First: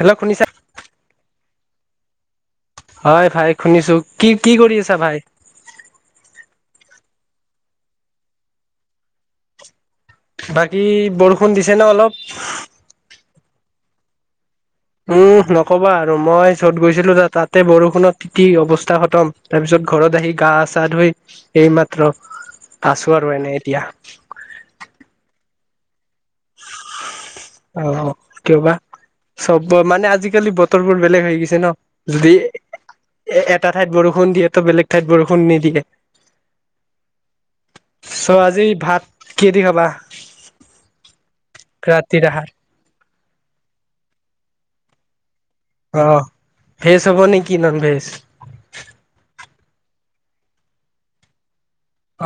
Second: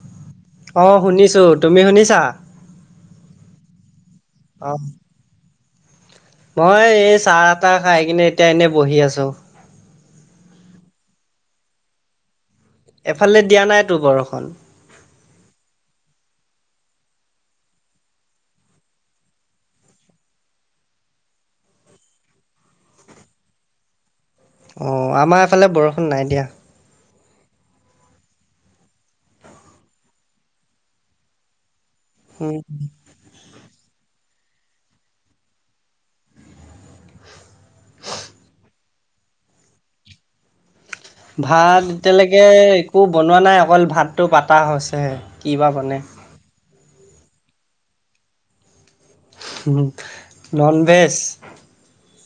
Hello শুনিছা? অ শুনিছো। তুমি শুনিছা? হয় ভাই শুনিছো। কি কি অ কৰি আছা ভাই? মই এই চাহ-তাহ খাই কিনে এতিয়া এনেই বহি আছো। বাকী বৰষুণ দিছে নে অলপ? এফালে দিয়া নাই তো বৰষুণ। উহ নকবা আৰু মই য'ত গৈছিলো ত তাতে বৰষুণত তিতি অৱস্থা খতম তাৰ পিছত ঘৰত ঘৰত আহি গা চা ধুই সেই মাত্ৰ আছো আৰু এনেই এতিয়া। অ আমাৰ এফালে বৰষুণ নাই দিয়া। অ কিয় বা, চব মানে আজিকালি বতৰবোৰ বেলেগ হৈ গৈছে ন। যদি উম এ এটা ঠাইত বৰষুণ দিয়ে ত বেলেগ ঠাইত বৰষুণ নিদিয়ে। চ আজি ভাত কিহেদি খাবা? ভাত ৰাতিৰ এতিয়ালৈকে আহাৰ? একো বনোৱা নাই অকল ভাতটো পাতা হৈছেহে। কিবা বনে। অ ভেজ হ'ব নে কি ননভেজ? উম ননভেজ।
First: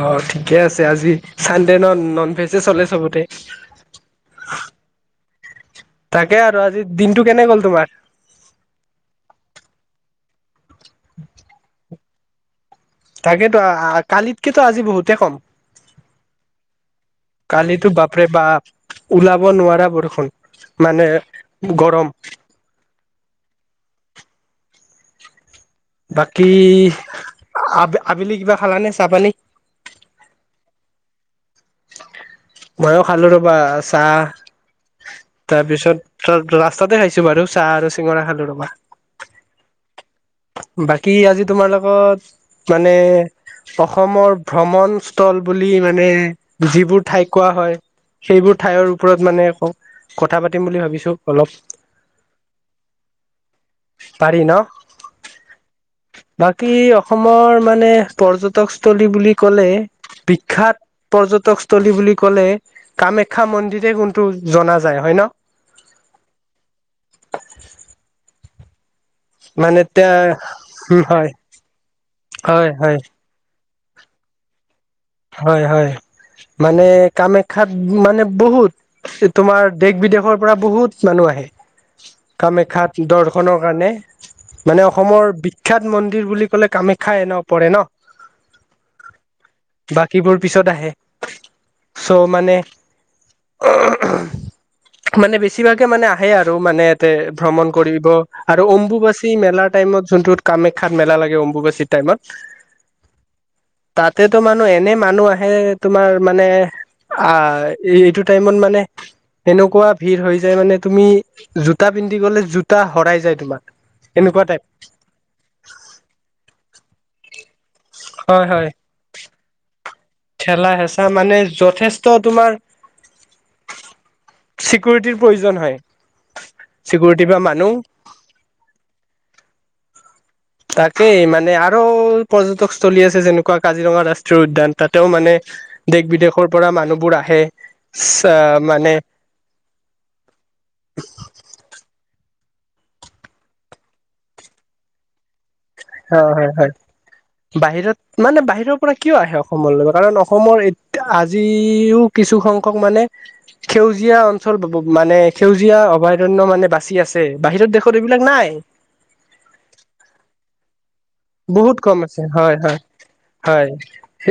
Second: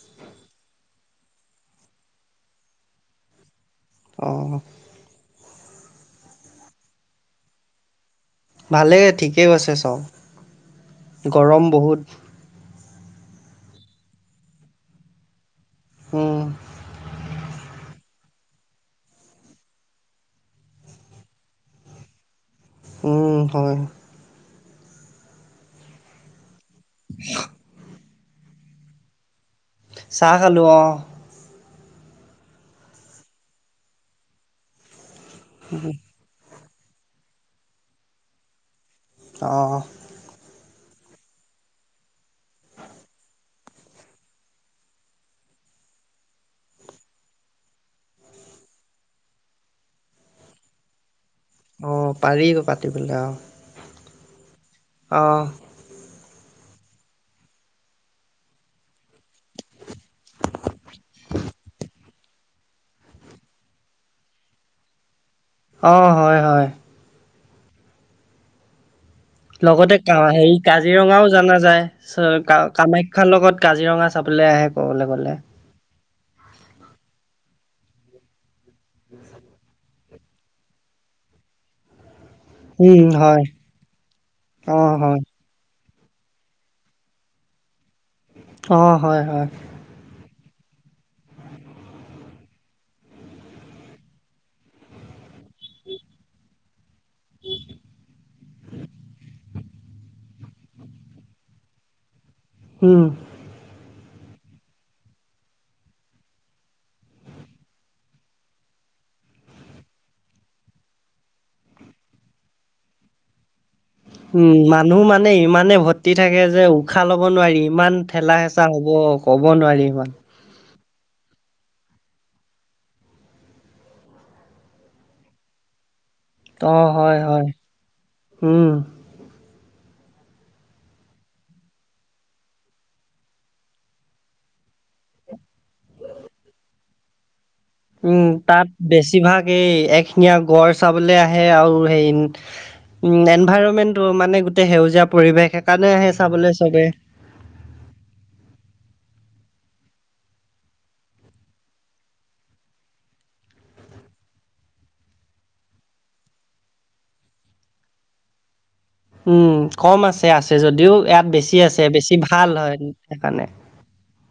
অ ঠিকে আছে আজি চানডে ন নন ভেজে চলে চবতে। অ। তাকে আৰু আজি দিনটো কেনে গ'ল তোমাৰ? ভালেই ঠিকেই গৈছে চব গৰম বহুত। তাকেতো কালিতকেতো আজি বহুতে কম। উম কালিতো বাপ পৰে বাপ ওলাব নোৱাৰা বৰষুণ মানে গৰম। উম হয়। বাকী আ আবেলি কিবা খালানে চাহ পানী? চাহ খালো অ। মইয়ো খালো ৰবা চাহ তাৰপিছত ৰাস্তাতে খাইছো বাৰু চাহ আৰু চিঙৰা খালো ৰবা। অ। বাকী আজি তোমাৰ লগত মানে অসমৰ ভ্ৰমণস্থল বুলি মানে যিবোৰ ঠাইক কোৱা হয় সেইবোৰ ঠাইৰ ওপৰত মানে কথা পাতিম বুলি ভাবিছো অলপ। অ পাৰিও পাতিবলে অহ। পাৰি ন? অ। বাকী অসমৰ মানে পৰ্যটকস্থলী বুলি ক'লে বিখ্যাত পৰ্যটকস্থলী বুলি ক'লে কামাখ্যা মন্দিৰেই কোনটো জনা যায় হয় ন? অ হয় হয়। [unintelligible] মানে লগতে তে কা হেৰি হয় কাজিৰঙাও জানা যায় ক হয় হয় কামাখ্যাৰ লগত কাজিৰঙা চাবলে আহে। ক'বলৈ গ'লে। হয় হয়। মানে কামাখ্যাত মানে বহুত তোমাৰ দেশ বিদেশৰ পৰা বহুত মানু মানুহ আহে কামাখ্যাত উম হয় দৰ্শনৰ কাৰণে অ মানে হয় অসমৰ বিখ্যাত মন্দিৰ বুলি ক'লে কামাখ্যাই ন পৰে ন। অ হয় হয়। বাকীবোৰ পিছত আহে চ' মানে মানে বেছিভাগে মানে আহে আৰু মানে ভ্ৰমণ কৰিব আৰু অম্বুবচী মেলা টাইমত যোনটো কামাখ্যাত মেলা লাগে অম্বুগাছী টাইমত হুম, তাতেতো মানুহ এনে মানুহ আহে তোমাৰ মানে আ, এইটো টাইমত মানে তেনেকুৱা ভিৰ হৈ যায় মানে তুমি জোতা পিন্ধি গলে জোতা হৰাই যায় তোমাৰ। এনেকুৱা উম, টাইপ মানুহ মানে ইমানে ভৰ্তি থাকে যে উশাহ লব নোৱাৰি। ইমান ঠেলা হয় হেঁচা হয় হ'ব ক'ব নোৱাৰি ইমান। ত' মানে যথেষ্ট তোমাৰ চিকিউৰিটিৰ প্ৰয়োজন হয়। অ', হয়, চিকিউৰিটি বা হয়, মানুহ উম, তাকেই মানে আৰু পৰ্যটকস্থলী আছে যেনেকুৱা কাজিৰঙা ৰাষ্ট্ৰীয় উদ্যান তাতেও মানে দেশ বিদেশৰ পৰা মানুহবোৰ আহে। উম, তাত মানে বেছিভাগ এই এক শিঙিয়ীয়া গড় চাবলে আহে আৰু হেৰি উম, এনভাইৰনমেন্ট মানে গোটেই সেউজীয়া পৰিৱেশ এক হয়, হয়, হয়, বাহিৰত মানে বাহিৰৰ পৰা কিয় আহে? অসম ল কাৰণ অসমৰ আজিও কিছুসংখ্যকক মানে সেউজীয়া অঞ্চল মানে সেউজীয়া অভয়াৰণ্য মানে বাচি আছে বাহিৰত দেশত এইবিলাক নাই। উম, কম আছে আছে যদিও। ইয়াত বেছি বহুত কম বেছি আছে ভাল হয়, হয়, সেইকাৰণে। হয়,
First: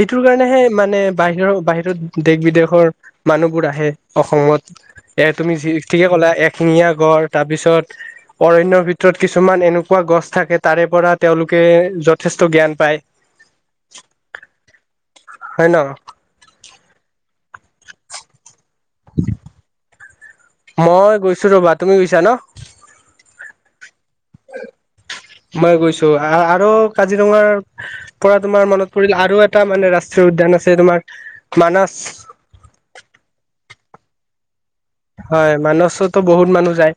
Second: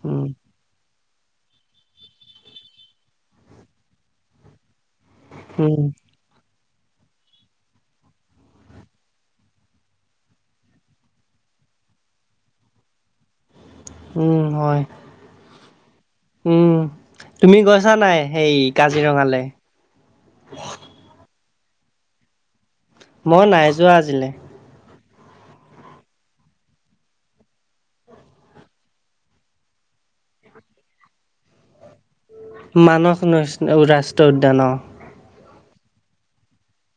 এইটোৰ উম, কাৰণেহে মানে বাহিৰৰ বাহিৰত দেশ বিদেশৰ মানুহবোৰ আহে অসমত। এ তুমি উম, ঠিকে ক'লা এক শিঙিয়া গড়, তাৰ পিছত অৰণ্যৰ ভিতৰত কিছুমান এনেকুৱা গছ থাকে তাৰে পৰা তেওঁলোক কে যথেষ্ট জ্ঞান পায়। উম, হয় হয় ন উম, তুমি গৈছা নাই সেই কাজিৰঙালে। চ ৰ'বা তুমি গুইছা ন? মই নাই যোৱা আজিলে। [inaudible] মই গৈছো আৰু কাজিৰঙাৰ পৰা তোমাৰ মনত পৰিল আৰু এটা মানে ৰাষ্ট্ৰীয় উদ্যান। খন আছে তোমাৰ মানছ মানস নে ৰাষ্ট্ৰীয় উদ্যান অ', হয়, মানসতো বহুত মানুহ যায়।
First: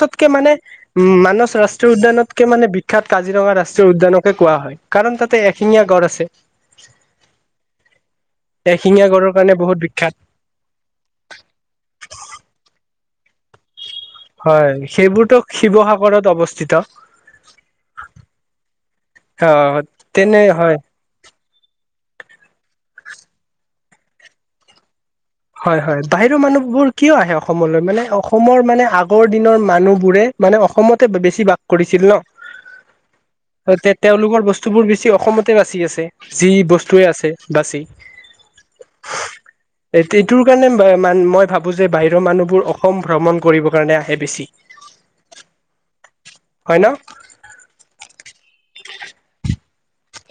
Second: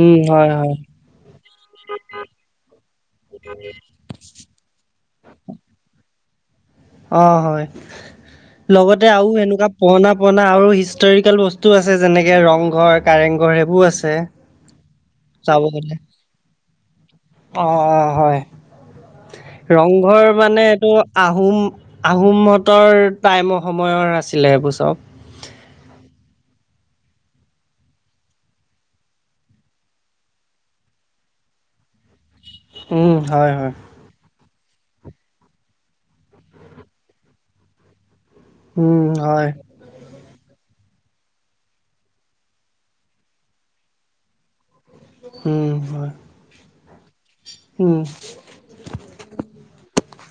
উম, মানে হয়, হয়। উম, মানচ ৰাষ্ট্ৰীয় উদ্যানতকে মানে বিখ্যাত কাজিৰঙা ৰাষ্ট্ৰীয় উদ্যানকে কোৱা হয় কাৰণ তাতে এশিঙীয়া গড় আছে। অ', হয়, এশিঙীয়া লগতে গড়ৰ আৰু কাৰণে সেনেকুৱা বহুত পুৰনা বিখ্যাত পুৰনা আৰু হিষ্টৰিকেল বস্তু আছে। আছে যেনেকে ৰংঘৰ কাৰেংঘৰ সেইবোৰ আছে। হয় সেইবোৰতো চাব গলে শিৱসাগৰত অৱস্থিত অ', অ', হয়। অ ৰংঘৰ তেনে মানে হয় এইটো আহোম আহোম হতৰ টাইমৰ সময়ৰ আছিলে এইবোৰ চব। হয়, হয়, বাহিৰৰ মানুহবোৰ কিয় আহে অসমলৈ মানে অসমৰ মানে আগৰ দিনৰ মানুহবোৰে মানে অসমতে বেছি বাস কৰিছিল ন'। উম, হয়, হয়, তে তেওঁলোকৰ বস্তুবোৰ বেছি অসমতে বাচি আছে যি বস্তুৱে আছে বাচি। উম, হয়। এইটোৰ কাৰণে মান মই ভাবো যে বাহিৰৰ মানুহবোৰ অসম ভ্ৰমণ কৰিব কাৰণে আহে বেছি। উম, হয়, হয় ন উম,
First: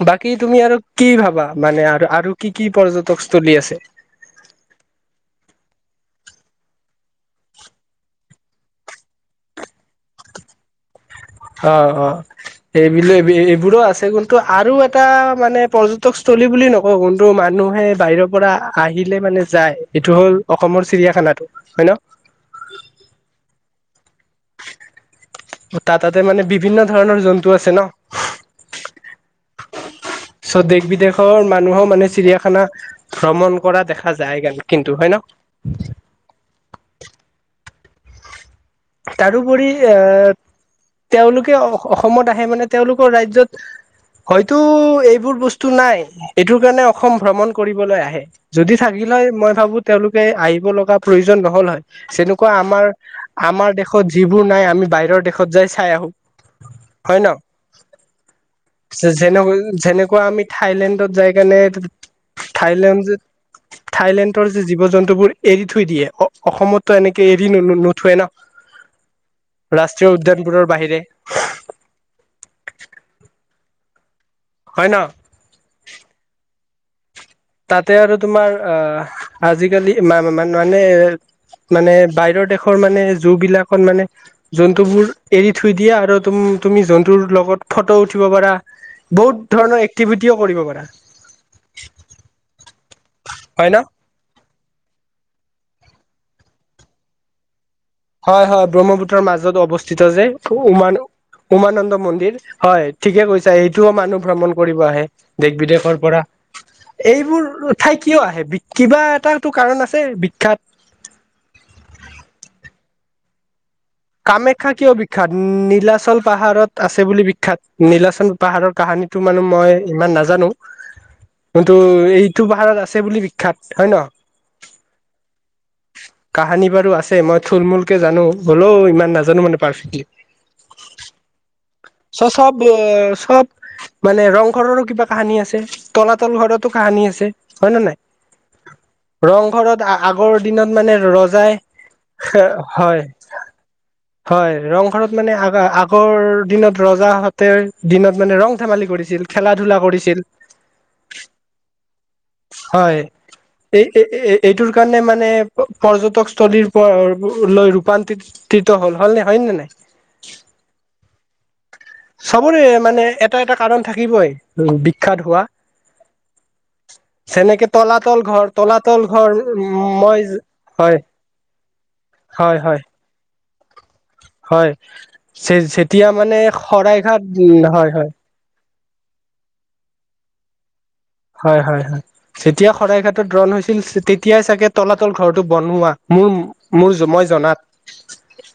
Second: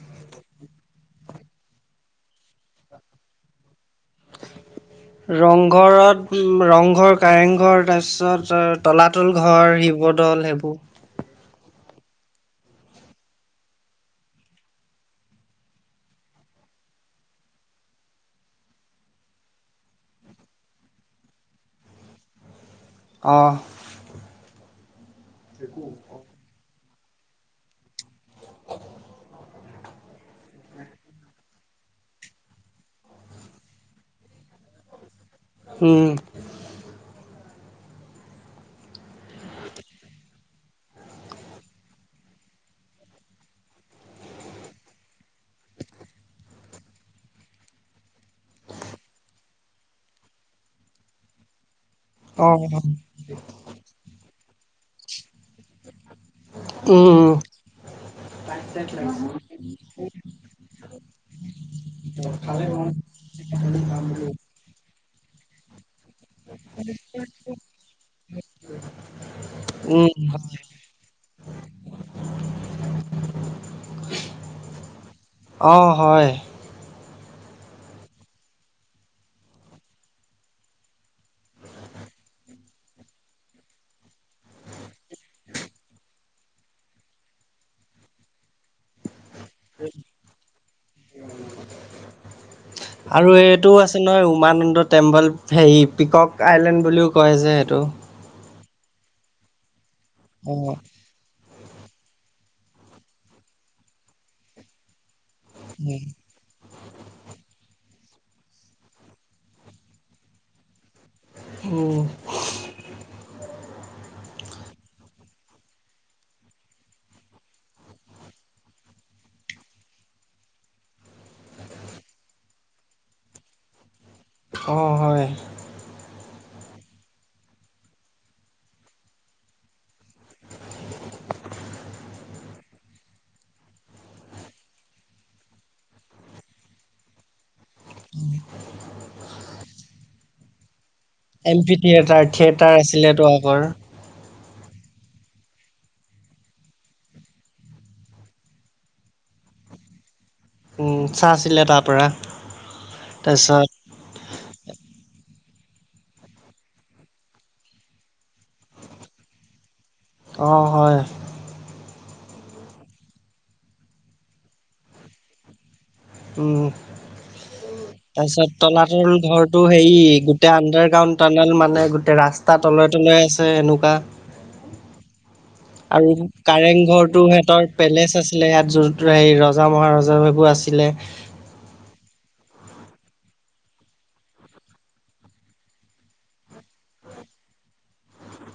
বাকী তুমি আৰু কি ভাবা মানে আৰু আৰু কি কি পৰ্যটকস্থলী আছে। [inaudible] ৰংঘৰত ৰংঘৰ, কাৰেং ঘৰ তাৰ পিছত তলাতল ঘৰ শিৱদৌল সেইবোৰ। অ', অ'। সেইবিলো এই এইবোৰো আছে কিন্তু আৰু এটা মানে পৰ্যটকস্থথলী বুলি নকওঁ। কিন্তু মানুহ মানুহে বাহিৰৰ পৰা আহিলে মানে যায় এইটো হ'ল অসমৰ চিৰিয়াখানাটো হয় ন। [inaudible] অহ। তাৰ তাতে মানে বিভিন্ন ধৰণৰ জন্তু আছে ন। [inaudible] চ' দেশ বিদেশৰ মানুহৰ মানে চিৰিয়াখানা ভ্ৰমণ কৰা দেখা যায় গ কিন্তু হয় ন। উম। তাৰোওপৰি আহ তেওঁলোকে অসমত আহে মানে তেওঁলোকৰ ৰাজ্যত হয়তো এইবোৰ বস্তু নাই। এইটোৰ কাৰণে অসম ভ্ৰমণ কৰিবলৈ আহে। যদি থাকি হয় মই ভাবো তেওঁলোকে আহিব লগা প্ৰয়োজন নহ'ল হয়। তেনেকুৱা অ', আমাৰ আমাৰ দেশত যিবোৰ নাই আমি বাহিৰৰ দেশত যাই চাই আহো। উম। যেনেক যেনেকুৱা আমি থাইলেণ্ডত যায় কাৰণে থাইলেণ্ড যে থাইলেণ্ডৰ যে জীৱ জন্তুবোৰ এৰি থৈ দিয়ে অ-অসমতো এনেকে এৰি ন-নথৈ ন। ৰাষ্ট্ৰীয় উম, উদ্যানবোৰৰ বাহিৰে। হয় ন অ', হয়। তাতে আৰু তোমাৰ অ-আজিকালি মা-মা-মানে মানে বাহিৰৰ দেশৰ মানে জুবিলাকত মানে জন্তুবোৰ এৰি থৈ দিয়ে আৰু তুমি জন্তুৰ লগত বহুত ফটো উঠিব পৰা বহুত ধৰণৰ এক্টিভিটিও কৰিব পাৰা। আৰু হয় এইটো ন আছে নহয় উমান এইটো টেম্পল হেৰি পিকক আইলেণ্ড বুলিও কয় যে সেইটো। হয়, হয় ব্ৰহ্মপুত্ৰৰ মাজত অৱস্থিত যে অ', উমানো। উমানন্দ মন্দিৰ। হয়, ঠিকে কৈছা সেইটোও মানুহ ভ্ৰমণ কৰিব আহে। দেশ বিদেশৰ উম। পৰা। এইবোৰ ঠাই কিয় আহে কিবা এটাটো কাৰণ আছে বিখ্যাত উম। কামাখ্যা কিয় বিখ্যাত নীলাচল পাহাৰত আছে বুলি বিখ্যাত নীলাচল পাহাৰ কাহানী। [unintelligible] মানে মই ইমান নাজানো। কিন্তু এইটো পাহাৰত আছে বুলি বিখ্যাত হয় ন। অ', হয়। কাহানী বাৰু আছে মই থুল মূলকে জানো। হ'লেও ইমান নাজানো মানে পাৰফেক্টলি। চ' চব চব মানে ৰং ঘৰৰো কিবা কাহানী আছে, তলাতল ঘৰতো কাহানী আছে। হয় নে নাই। ৰংঘৰত আগৰ দিনত মানে ৰজাই এম পি থিয়েটাৰ, থিয়েটাৰ হয়। আছিলেতো আগৰ। হয়, ৰংঘৰত মানে আ-আগৰ দিনত ৰজাহঁতে দিনত মানে ৰং ধেমালি কৰিছিল। খেলা ধূলা কৰিছিল। উম, চাইছিলে তাৰ পৰা। হয় তাৰপিছত এই এইটোৰ কাৰণে মানে পৰ্যটকস্থথলীৰ পৰ লৈ ৰূপান্তৰি তিত হ'ল। হ'ল নে হয় নে নাই? অ', হয়। চবৰে মানে এটা এটা কাৰণ থাকিবই বিখ্যাত হোৱা। উম। যেনেকে তলাতল ঘৰ তাৰপিছত তলাতল ঘৰ ঘৰটো হেৰি মই গোটেই আণ্ডাৰ হয় গ্ৰাউণ্ড টানেল মানে গোটেই হয় ৰাস্তা হয় তলে তলে আছে এনেকুৱা। হয়। যেতিয়া আৰু মানে কাৰেং শৰাইঘাট ঘৰটো সিহঁতৰ হয় হয় পেলেচ আছিলে ৰাজ্যৰ। হেৰি ৰজা মহাৰজ সেবোৰ আছিলে। হয় হয় হয় যেতিয়া শৰাইঘাটত ৰণ হৈছিল তেতিয়াই চাগে তলাতল ঘৰটো বনোৱা। মোৰ মোৰ মই জনাত।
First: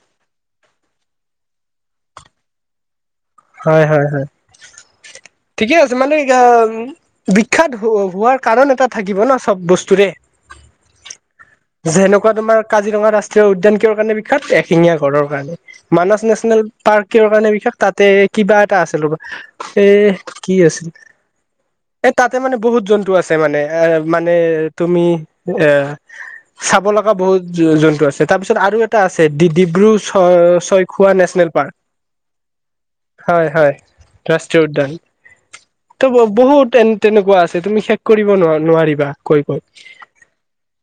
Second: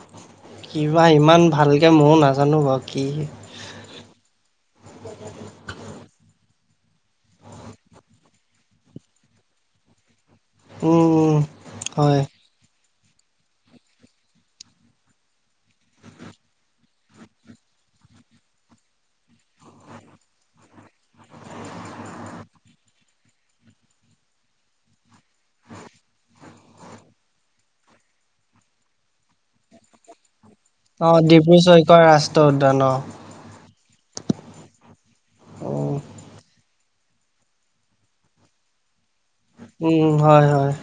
কিবা ইমান ভালকে মইয়ো নাজানো বাৰু কি। হয় হয় হয়। ঠিকে আছে, মানে বিখ্যাত হোৱাৰ কাৰণ এটা থাকিব ন চব বস্তুৰে। উম হয়। যেনেকুৱা তোমাৰ কাজিৰঙা ৰাষ্ট্ৰীয় উদ্যান কিহৰ কাৰণে বিখ্যাত? এশিঙীয়া গঁড়ৰ কাৰণে, মানছ নেচনেল পাৰ্ক কিহৰ কাৰণে বিখ্যাত? তাতে কিবা এটা আছিল ৰ'বা এহ কি আছিলে এ তাতে মানে বহুত জন্তু আছে মানে এ মানে তুমি এ চাব লগা বহুত জন্তু আছে, তাৰপিছত আৰু এটা আছে ডি ডি ডিব্ৰু চৈ অ চৈখোৱা নেচনেল ডিব্ৰু পাৰ্ক, চৈখোৱা ৰাষ্ট্ৰীয় উদ্যান অ হয় হয়। ৰাষ্ট্ৰীয় উদ্যান ত বহুত তেনে তেনেকুৱা আছে তুমি শেষ কৰিব নো নোৱাৰিবা। কৈ কৈ উম, হয় হয়।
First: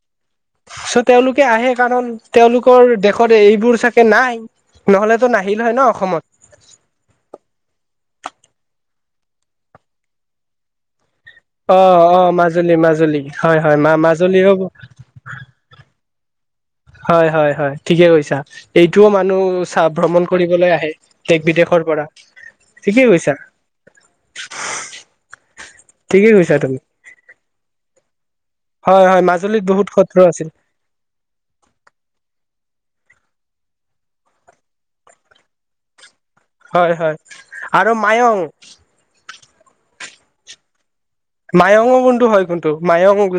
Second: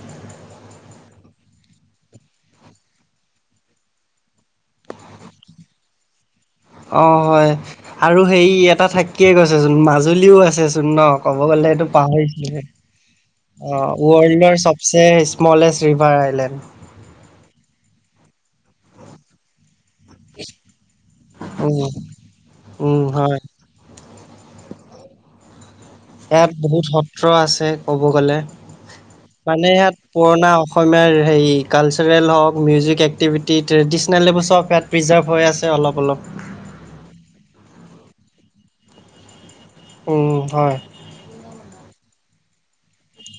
চ' তেওঁলোকে আহে কাৰণ তেওঁলোকৰ দেশত এইবোৰ চাগে নাই, নহলেতো নাহিল হয় ন অসমত। অ হয় আৰু হেৰি এটা থাকিয়ে গৈছেচোন মাজুলীও আছেচোন ন। ক'ব গ'লে এইটো অ' অ' পাহৰিছিলোৱে, মাজুলী মাজুলী হয় অ হয় মা মাজুলীও ৱৰ্ল্ডৰ চবচে স্মলেষ্ট ৰিভাৰ আইলেণ্ড। হয় হয় হয় ঠিকে কৈছা এইটোও মানুহ চা ভ্ৰমণ কৰিবলৈ আহে। দেশ বিদেশৰ উম, পৰা উম, ঠিকেই হয়। কৈছা। ঠিকে ইয়াত কৈছা তুমি বহুত সত্ৰ আছে ক'ব গলে। হয় হয় মাজুলীত মানে বহুত ইয়াত সত্ৰ আছিল পুৰণা অসমীয়াৰ হেৰি কালচাৰেল হওক মিউজিক এক্টিভিটি ট্ৰেডিচনেল এইবোৰ চব ইয়াত প্ৰিজাৰ্ভ হৈ আছে অলপ অলপ। হয় হয় আৰু মাইয়ং। উম হয়। মাইয়ং হয় কিন্তু মাইয়ং যা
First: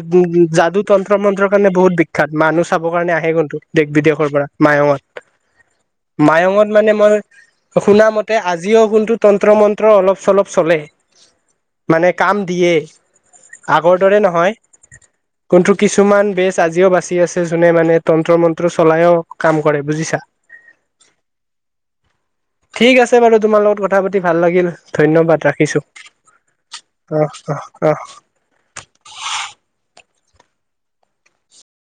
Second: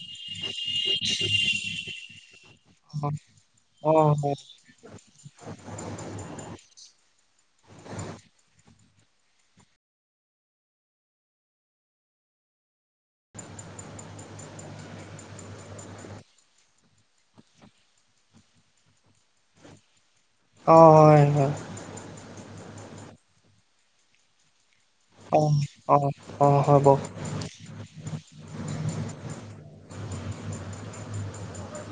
যাদু, তন্ত্ৰ-মন্ত্ৰৰ কাৰণে বহুত বিখ্যাত মানুহ চাবৰ কাৰণে আহে কিন্তু দেশ অ', বিদেশৰ হয়। পৰা মাইয়ঙত। মাইয়ঙত মানে মই শুনা মতে আজি জিও কোনটো তন্ত্ৰ মন্ত্ৰ অলপ চলপ চলে মানে কাম দিয়ে। আগৰ দৰে নহয়। কিন্তু কিছুমান বেজ আজিও বাচি আছে জোনে মানে তন্ত্ৰ মন্ত্ৰ চলাইও কাম কৰে বুজিছা। অ', হয়, হয়। ঠিক আছে বাৰু তোমাৰ লগত কথা পাতি ভাল লাগিল। ধন্যবাদ অ', ৰাখিছো অ', অ', হ'ব। অ অ। [unintelligible]